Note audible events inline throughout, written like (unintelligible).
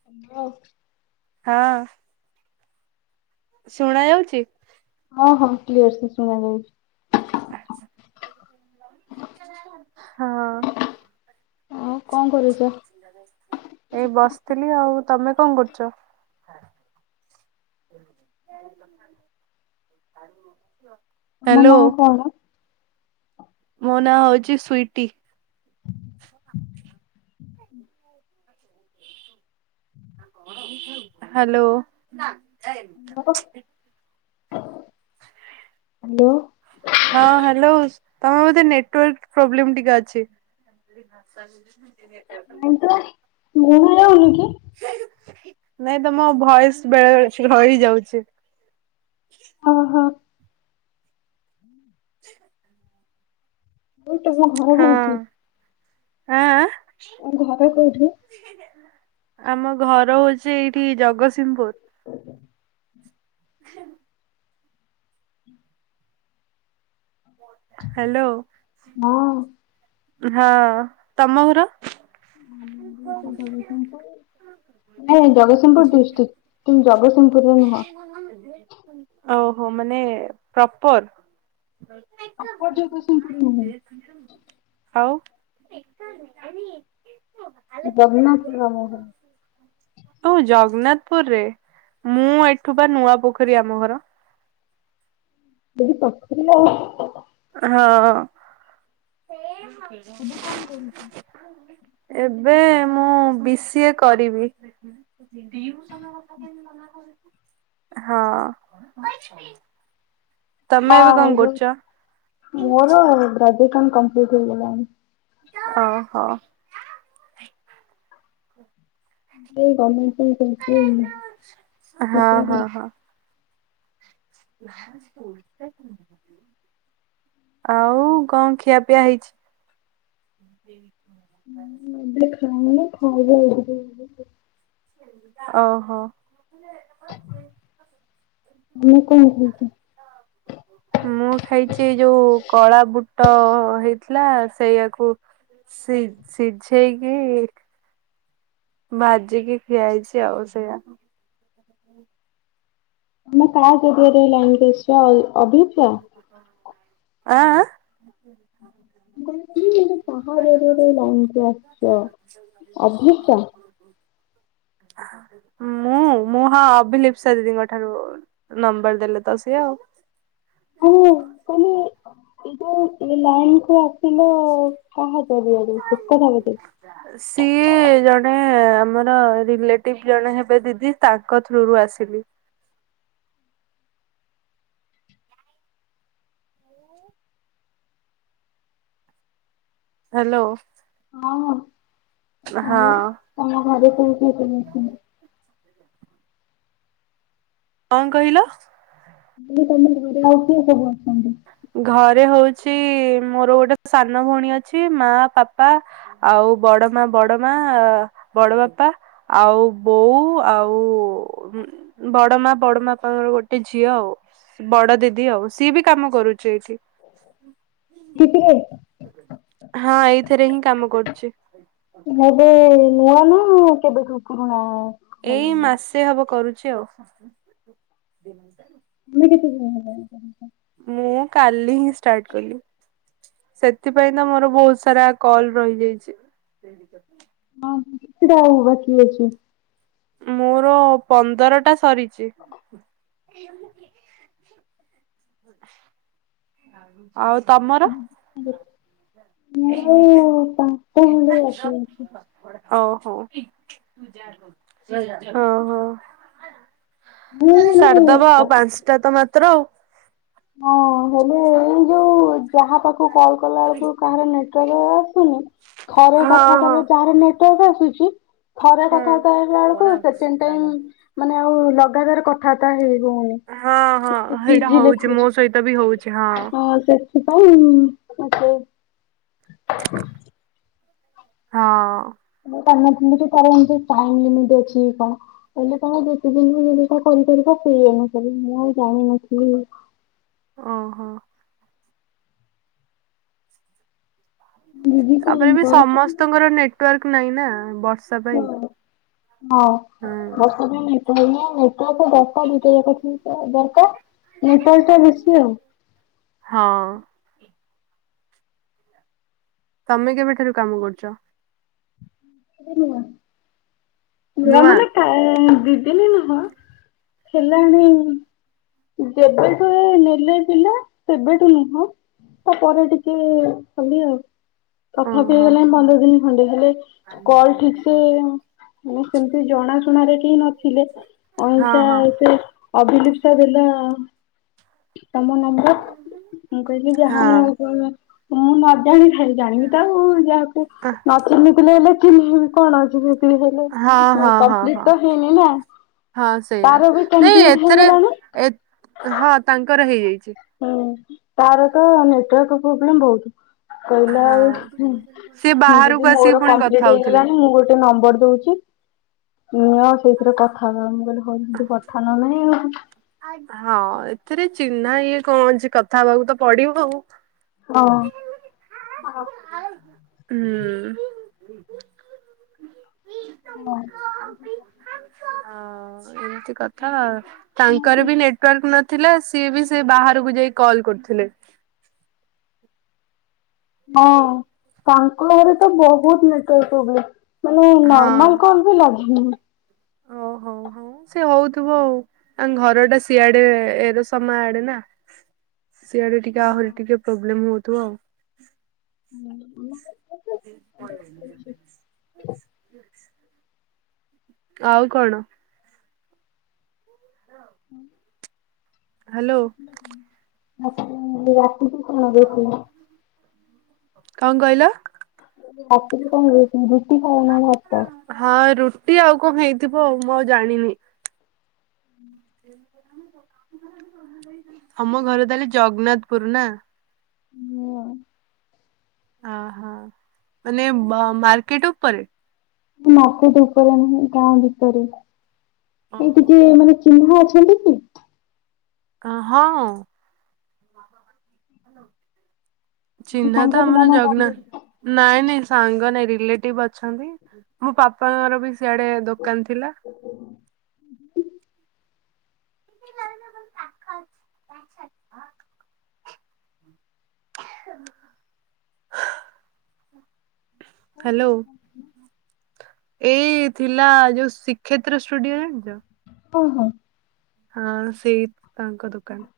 (unintelligible) ହଁ। ଶୁଣା ଯାଉଚି? ହଁ ହଁ କ୍ଲିଅର ସେ ଶୁଣା ଯାଉଛି। ହଁ। ଆଉ କଣ କରୁଛ? ଏଇ ବସିଥିଲି ଆଉ ତମେ କଣ କରୁଛ? (unintelligible) ତମ ହ୍ୟାଲୋ ନାଁ କଣ? ମୋ ନାଁ ହେଉଛି ସ୍ବିଟି। ହ୍ୟାଲୋ। (inaudible) ହ୍ୟାଲୋ। ହଁ ହ୍ୟାଲୋ, ତମେ ବୋଧେ ନେଟୱାର୍କ ପ୍ରୋବ୍ଲେମ ଟିକେ ଅଛି।। (inaudible) (inaudible) କି? ନାଇଁ ତମ ଭଏସ ବେଳେ ବେଳେ ରହି ଯାଉଛି। ହଁ ହଁ ମୁଁ ତମ (unintelligible) ଆଁ ଆଁ। ତମ ଘର କୋଉଠି? ଆମ ଘର ହଉଛି ଏଇଠି ଜଗତସିଂହପୁର। ଓହୋ। (unintelligible) ହ୍ୟାଲୋ। ହଁ। ହଁ, ତମ ଘର? (inaudible) ନାଇଁ ଜଗତସିଂହପୁର ଡିଷ୍ଟ୍ରିକ୍ କିନ୍ତୁ ଜଗତସିଂହପୁରରେ ନୁହଁ। ଓହୋ ମାନେ ପ୍ରପର। ପ୍ରପର ଜଗତସିଂହପୁର ନୁହେଁ। (inaudible) ଆଉ। ରଘନାଥପୁର ଆମ ଘର। ଓହୋ ଜଗନ୍ନାଥପୁରରେ। ମୁଁ ଏଠୁ ବା ନୂଆ ପୋଖରୀ ଆମ ଘର। (unintelligible) ପାଖରେ ଆଉ। ହଁ। ଏବେ କଣ କରୁଛ? ଏବେ ମୁଁ ବି ସି ଏ କରିବି। (inaudible) ହଁ। ତମେ ଏବେ ହଁ କଣ କରୁଛ? (inaudible) ମୋର ଗ୍ରାଜୁଏସନ କମ୍ପ୍ଲିଟ ହେଇଗଲାଣି। ଓହୋ। (unintelligible) ହଁ ହଁ ହଁ। ନା ସ୍କୁଲ ଟା ଆଉ କଣ ଖିଆପିଆ ହେଇଛି? (unintelligible) ହୁଁ ଏବେ ଖାଇନି ଖାଇବି ଆଉ ଟିକେ ପରେ। ଓହୋ। ମୁଁ କଣ କହୁଚ। (unintelligible) ମୁଁ ଖାଇଛି ଯୋଉ କଳା ବୁଟ ହେଇଥିଲା ସେଇଆକୁ ସି ସିଝେଇକି ଭାଜିକି ଖିଆ ହେଇଛି ଆଉ ସେଇଆକୁ। ଆମେ କାହା ଜରିିଆରେ ଲାଇନ ଅଛି ଆଉ ଅଭିଜ୍ୟ। ଆଁ ଆଁ। (inaudible) (unintelligible) କହିଲି କାହା ଜରିଆରେ ଲାଇନ କୁ ଆସିଛ ଅଭିପ୍ସା ମୁଁ ମୁଁ ହଁ ଅଭିଲିପ୍ସା ଦିଦିଙ୍କ ଠାରୁ ନମ୍ବର ଦେଲେ ତ ସିଏ ଆଉ। (inaudible) ଏ ଯୋଉ ଏ ଲାଇନ କୁ ଆସିଲେ କାହା ଜରିଆରେ ସେ କଥା ପଚାରୁଛି। (inaudible) ସିଏ ଜଣେ ଆମର ରିଲେଟିଭି ଜଣେ ହେବେ ଦିଦି ତାଙ୍କ ଥ୍ରୁରୁ ଆସିଲି। ହାଲୋ। ହଁ। ହଁ। ଆଉ ତମ ଘରେ କିଏ କିଏ ସବୁ ଅଛନ୍ତି? କଣ କହିଲ? ମୁଁ କହିଲି ତମ ଘରେ ଆଉ କିଏ ସବୁ ଅଛନ୍ତି? ଘରେ ହଉଛି ମୋର ଗୋଟେ ସାନ ଭଉଣୀ ଅଛି ମା ପାପା ଆଉ ବଡ଼ ମା ବଡ଼ ମା ବଡ଼ ବାପା ଆଉ ବୋଉ ଆଉ ହୁଁ। ବଡ ମା ବଡ ମା ପାପାର ଗୋଟେ ଝିଅ ଆଉ ବଡ ଦିଦି ଆଉ ସିଏ ବି କାମ କରୁଚି ଏଇଠି। କିଏ କିରେ? ହଁ ଏଇଥିରେ ହିଁ କାମ କରୁଚି। ଏବେ ନୂଆ ନା କେବେ ଠୁ ପୁରୁଣା ଏଇ ହେଇଗଲାଣି? ମାସେ ହବ କରୁଛି ଆଉ। ତମେ କେତେ ଦିନ ହେଲାନି କରୁଚ? ମୁଁ କାଲି ହିଁ ଷ୍ଟାର୍ଟ କଲି। ସେଥିପାଇଁ ତ ମୋର ବହୁତ ସାରା କଲ ରହିଯାଇଚି। ହଁ କେତେଟା ଆଉ ବାକି ଅଛି? ମୋର ପନ୍ଦରଟା ସରିଚି। (inaudible) ଆଉ ତମର? (inaudible) ମୋର ପାଞ୍ଚଟା ଖଣ୍ଡେ ହୋଉ ବାକି ଅଛି। ହୋଉ ଓ ହୋ। ମୁଁ ମାନେ ସାରିଦବା କ ଆଉ ପାଞ୍ଚଟା ତ ମାତ୍ର। ହଁ ହେଲେ ଏଇ ଯୋଉ ଯାହା ପାଖକୁ କଲ୍ କଲା ବେଳକୁ କାହାର ନେଟୱାର୍କ ଆସୁନି ଥରେ ହଁ କଥା କହିଲେ ହଁ ଯାହାର ନେଟୱାର୍କ ଆସୁଛି ଥରେ ହୁଁ କଥାବାର୍ତ୍ତା ହେଇଗଲା ବେଳକୁ ସେକେଣ୍ଡ ଟାଇମ ମାନେ ଆଉ ଲଗାତାର କଥାବାର୍ତ୍ତା ହେଇ ହଉନି ହଁ ହଁ ସେଇଟା ବିଜି ହଉଛି ଲେଖୁଛି। ମୋ ସହିତ ବି ହଉଛି ହଁ ହଁ ସେଥି ପାଇଁ ମତେ (inaudible) ହଁ କାମ ଥିଲୁ କି ତାର ଟାଇମ ଲିମିଟି ଅଛି କଣ କହିଲେ ତାଙ୍କ ଯେତେ ଦିନ ବି ଯଦି ତା କରିପାରିବା ସେଇ ଅନୁସାରେ ମୁଁ ଆଉ ଜାଣିନଥିଲି ଅ ହୋ ଦିଦି କଣ ତାପରେ ବି କରୁଛନ୍ତି? ସମସ୍ତଙ୍କର ନେଟୱାର୍କ ନାହିଁ ନା ବର୍ଷ ଉଁ ହଁ ହୁଁ ବର୍ଷା କେମିତି ଏଇନା ନେଟୱାର୍କ ଡାଟା ଦିଟା ଯାକ ତ ଦରକାର ନେଟୱାର୍କ ବେଶୀ ଆଉ ହଁ ତମେ କେବେଠାରୁ କାମ କରୁଛ (inaudible) ନୁଆ ନୂଆ ମାନେ କା ଦି ଦିନି ନୁହଁ ହେଲାଣି ଯେବେଠୁ ନେଲେ ଜେଲେ ସେବେଠୁ ନୁହଁ ତାପରେ ଟିକେ କଲିି ଆଉ ତଥାପି ଓହୋ ହେଇଗଲାଣି ପନ୍ଦର ଦିନ ଖଣ୍ଡେ ହେଲେ କଲ ଠିକ ସେ ମାନେ ସେମିତି ଜଣାଶୁଣାରେ କେହି ନଥିଲେ ହଁ ଅହିଂସା ହଁ ସେ ଅଭିଲିପ୍ସା ଦେଲା ତମ ନମ୍ବ- ମୁଁ କହିଲି ହଁ ଯାହା ମୁଁ ମୁଁ ମଜାଣ ଖଲି ଜାଣିବି ତ ଆଉ ଯାହାକୁ ହଁ ନ ଚିହ୍ନିଥିଲେ ହେଲେ ଚିହ୍ନେଇିବି କଣ ଅଛି ସେଥିି ହେଲେ ହଁ ହଁ କମ୍ପ୍ଲିଟ ହଁ ତ ହେଇନି ନା। ହଁ ସେଇଆ ତାର ବି ନାଇଁ କମ୍ପ୍ଲିଟ ଏଥିରେ ହେଇଗଲାଣି। ଏ ହଁ ତାଙ୍କର ହେଇଯାଇଛି। ହୁଁ ତାର ତ ନେଟୱାର୍କ ପ୍ରୋବ୍ଲେମ ବହୁତ। କହିଲା ଆଉ ହଁ ସିଏ ଦିଦି ବାହାରକୁ ମୋର ଆସିକି ପୁଣି କଥା କମ୍ପ୍ଲିଟ ହଉଥିଲେ ହେଇଗଲାଣି ମୁଁ ଗୋଟେ ନମ୍ବର ଦଉଛି। ମୁଁ ଆଉ ସେଇଥିରେ କଥା ହବ ମୁଁ କହିଲି ହଉ କଥା ନ ହେଲେ ନାହିଁ ଆଉ ହଁ ଏଥିରେ ଚିହ୍ନା ଇଏ କଣ ଅଛି କଥା ହେବାକୁ ତ ପଡିବ ଆଉ। ହଁ। ହୁଁ। ହୁଁ। ହଁ। ହଁ ଏମିତି କଥା ଆଉ ତାଙ୍କର ବି ନେଟୱାର୍କ ନ ଥିଲା ସିଏ ବି ସେ ବାହାରକୁ ଯାଇ କଲ୍ କରୁଥିଲେ ହଁ ତାଙ୍କ ଘରେ ତ ବହୁତ ନେଟୱାର୍କ ପ୍ରବ୍ଲେମ ମାନେ ନର୍ମାଲ ହଁ କଲ ଲାଗୁନ ଓହୋ ହୋ। ହଁ ସେଏ ହଉଥିବ ଆଉ ତାଙ୍କ ଘର ଟା ସିଆଡେ ଏର ସମ ଆଡେ ନା। ସିଆଡେ ଟିକେ ଆହୁରି ଟିକେ ପ୍ରୋବ୍ଲେମ ହଉଥିବ ଆଉ ହୁଁ। (unintelligible) (unintelligible) (unintelligible) ଆଉ କଣ? ଉଁ? ହାଲୋ। ଆ ତୁ ରାତିକୁ କଣ ରୋଷେଇ? କଁ କହିଲ? କହିଲି ରାତିରେ କଁ ରୋଷେଇ ରୁଟି ଖାଇବ ନା ଭାତ? ହଁ ରୁଟି ଆଉ କଁ ହେଇଥିବ ଆଉ ମୁଁ ଆଉ ଜାଣିନି। ହୁଁ। ହମ ଘର ତାହେଲେ ଜଗନ୍ନାଥପୁର, ନାଁ? ହୁଁ। ଅ ହଁ ମାନେ ମ ମାର୍କେଟ ଉପରେ? ଉ ମାର୍କେଟ ଉପରେ ନୁହେଁ ଗାଁ ଭିତରେ ଏ ଓହୋ। ଟିକେ ମାନେ ଚିହ୍ନା ଅଛନ୍ତି କି? କା ହଁ। ଚିହ୍ନା ସାଙ୍ଗ ତ ପିଲା ଆମର ନା ଜଗନା ବନ୍ଧୁ? ନାଇଁ ନାଇଁ ସାଙ୍ଗ ନାଇଁ ରିଲେଟିଭ୍ ଅଛନ୍ତି। ମୋ ପାପାଙ୍କର ବି ସିଆଡେ ଦୋକାନ ଥିଲା। କୋଉଠି ହ୍ୟାଲୋ ଦୋକାନ ଥିଲା? ଏଇ ଥିଲା ଯୋଉ ଶୀକ୍ଷେତ୍ର ଷ୍ଟୁଡିଓ ଜାଣିଚ? ଓହୋ। ହଁ ସେଇ ତାଙ୍କ ଦୋକାନ।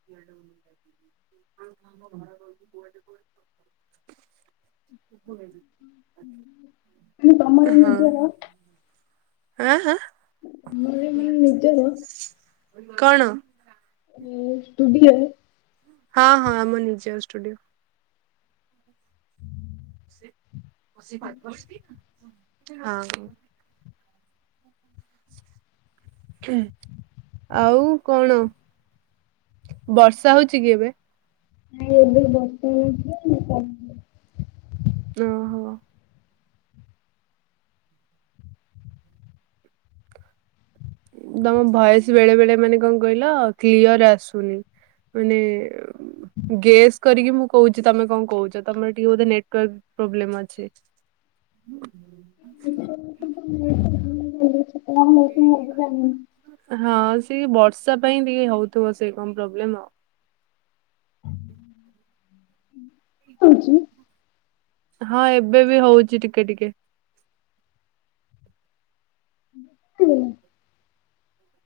(inaudible) ଆଉ ତମ ଘର କୋଉଚି କୁଆଡ଼େ (inaudible) (inaudible) ଉଁ ତମର ନିଜର? ଆଁ ଆଁ? ତମରି ଏ ମାନେ ନିଜର? କଣ? ଏ ଷ୍ଟୁଡିଅରେ। ହଁ ହଁ ଆମ ନିଜର ଷ୍ଟୁଡିଓ। (inaudible) (unintelligible) ଆଉ ଆଉ କଣ ବର୍ଷା ହଉଚି କି ଏବେ? ନାଇଁ ଏବେ ବର୍ଷା ହଉଥୁଲା ଏବେ କମ୍ ଓହୋ। ତମ ଭଏସ୍ ବେଳେ ବେଳେ ମାନେ କଁ କହିଲ କ୍ଲିୟର ଆସୁନି। ମାନେ ଗେସ୍ କରିକି ମୁଁ କୋହୁଚି ତମେ କଁ କହୁଚି ତମର ଟିକେ ବୋଧେ ନେଟୱାର୍କ ପ୍ରୋବ୍ଲେମ ଅଛି। ହୁଁ। ନେଟୱାର୍କ ଏଠି ତ ନେଟ ତ ଭଲ ଚାଲୁଚି। ଓ କେହି ବାଡ଼ି ଖଣ୍ଡ ହଁ ସେଇ ବର୍ଷା ପାଇଁ ଟିକେ ହଉଥୁବ ସେ କଁ ପ୍ରୋବ୍ଲେମ ଅ। ହଉଚି। ହଁ ଏବେ ବି ହଉଚି ଟିକେ ଟିକେ। (unintelligible)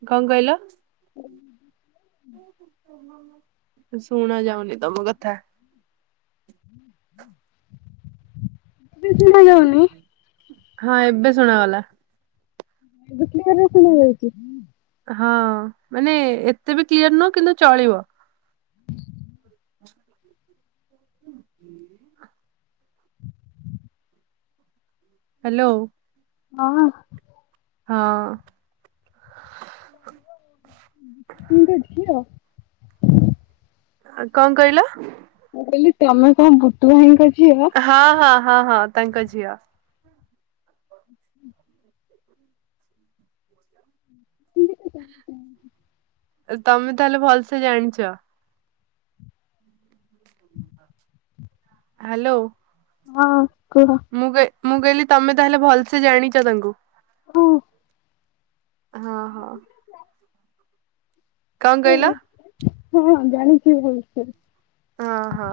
କଣ କହିଲ? (inaudible) ଶୁଣାଯାଉନି ତମ କଥା। ଏବେ ବି ଶୁଣାଯାଉନି? ହଁ ଏବେ ଶୁଣାଗଲା। ଏବେ କ୍ଲିୟରରେ ଶୁଣାଯାଉଛି। ହଁ ମାନେ ଏତେ ବି କ୍ଲିୟର ନୁହଁ କିନ୍ତୁ ଚଳିବ। (unintelligible) ହ୍ୟାଲୋ। ହଁ। ହଁ। ଗୁଟୁଙ୍କ ଝିଅ? ଆଉ କଣ କହିଲ? ମୁଁ କହିଲି ତମେ କଣ ବୁଟୁ ଭାଇଙ୍କ ଝିଅ? ହଁ ହଁ ହଁ ହଁ ତାଙ୍କ ଝିଅ। (inaudible) (inaudible) ତମେ ତାହେଲେ ଭଲସେ ଜାଣିଛ। ହଁ। ହ୍ୟାଲୋ। ହଁ କୁହ। ମୁଁ କହି ମୁଁ କହିଲି ତମେ ତାହେଲେ ଭଲସେ ଜାଣିଛ ତାଙ୍କୁ। ହୁଁ। ହଁ ହଁ। କଣ ଏ କହିଲ? ହଁ ଜାଣିଛି ଭଲସେ। ହଁ ହଁ।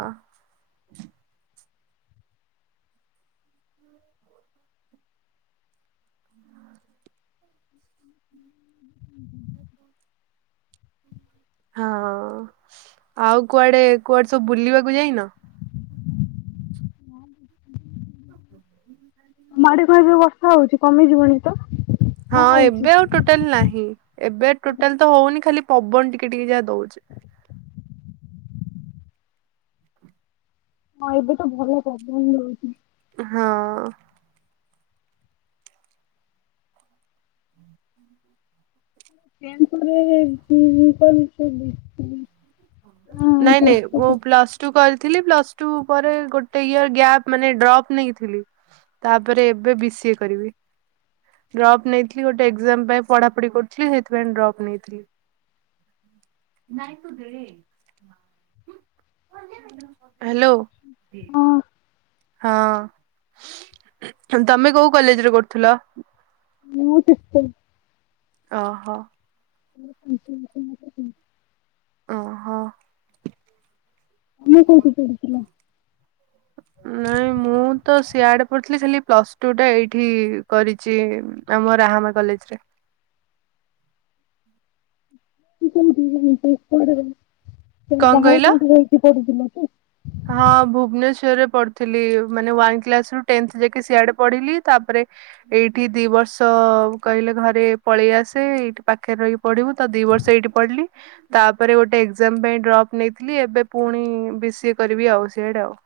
ହୁଁ। ହୁଁ। ହଁ ଆଉ କୁଆଡେ କୁଆଡେ ସବୁ ବୁଲିବାକୁ ଯାଇନ? ତମ ଆଡି (unintelligible) ହଉଛି କମିଯିବନି ତ? ହଁ ନା ହଉଛି? ଏବେ ଆଉ ଟୋଟାଲ ନାହିଁ ଏବେ ଟୋଟାଲ ତ ହଉନି ଖାଲି ପବନ ଟିକେ ଟିକେ ଯାହା ଦଉଛି। ହଁ ଏବେ ତ ଭଲ ପବନ୍ ଦଉଛି। ହଁ। ଟେଣ୍ଠରେ କରୁଥିଲି। ନାଇଁ ନାଇଁ ଓ ପ୍ଲଷ ଟୁ କରିଥିଲି ପ୍ଲସ ଟୁ ପରେ ଗୋଟେ ଇୟର ଗ୍ୟାପ୍ ମାନେ ଡ୍ରପ୍ ନେଇଥିଲି। ତାପରେ ଏବେ ବି ସିଏ କରିବି। ଡ୍ରପ୍ ନେଇଥିଲି ଗୋଟେ ଏକ୍ଜାମ ପାଇଁ ପଢାପଢି କରୁଥିଲି ସେଥିପାଇଁ ଡ୍ରପ୍ ନେଇଥିଲି। (unintelligible) ହ୍ୟାଲୋ। ହଁ ତମେ କୋଉ କଲେଜରେ କରୁଥିଲ? ମୁଁ (unintelligible) ଓହୋ। (unintelligible) ଓ ହୋ। କୋଉଠି ପଢୁଥିଲ ନାଇଁ ମୁଁ ମୁଁ ତ ସିଆଡେ଼ ପଢ଼ିଥିଲି ଖାଲି ପ୍ଲସ ଟୁ ଟା ଏଇଠି କରିଛି ଆମ ରାହାମା କଲେଜରେ। କୋଉଠି ଯାଇଛି ପ କଣ ବାହାରେ କହିଲ? କୋଉଠି ଯାଇକି ପଢ଼ୁଥିଲ କି? ହଁ ଭୁବନେଶ୍ୱରରେ ପଢ଼ୁଥିଲି ମାନେ ୱାନ କ୍ଲାସ୍ ରୁ ଟେନ୍ତ୍ ଯାଇକି ସିଆଡେ଼ ପଢିଲି ତାପରେ ଏଇଠି ଦି ବର୍ଷ କହିଲେ ଘରେ ପଳେଇ ଆସେ ଏଇଠି ପାଖରେ ରହି ପଢ଼ିବୁ ତ ଦି ବର୍ଷ ଏଇଠି ପଢ଼ିଲି। ତାପରେ ଗୋଟେ ଏକ୍ଜାମ୍ ପାଇଁ ଡ୍ରପ ନେଇଥିଲି ଏବେ ପୁଣି ବି ସିଏ କରିବି ଆଉ ସିଆଡେ ଆଉ।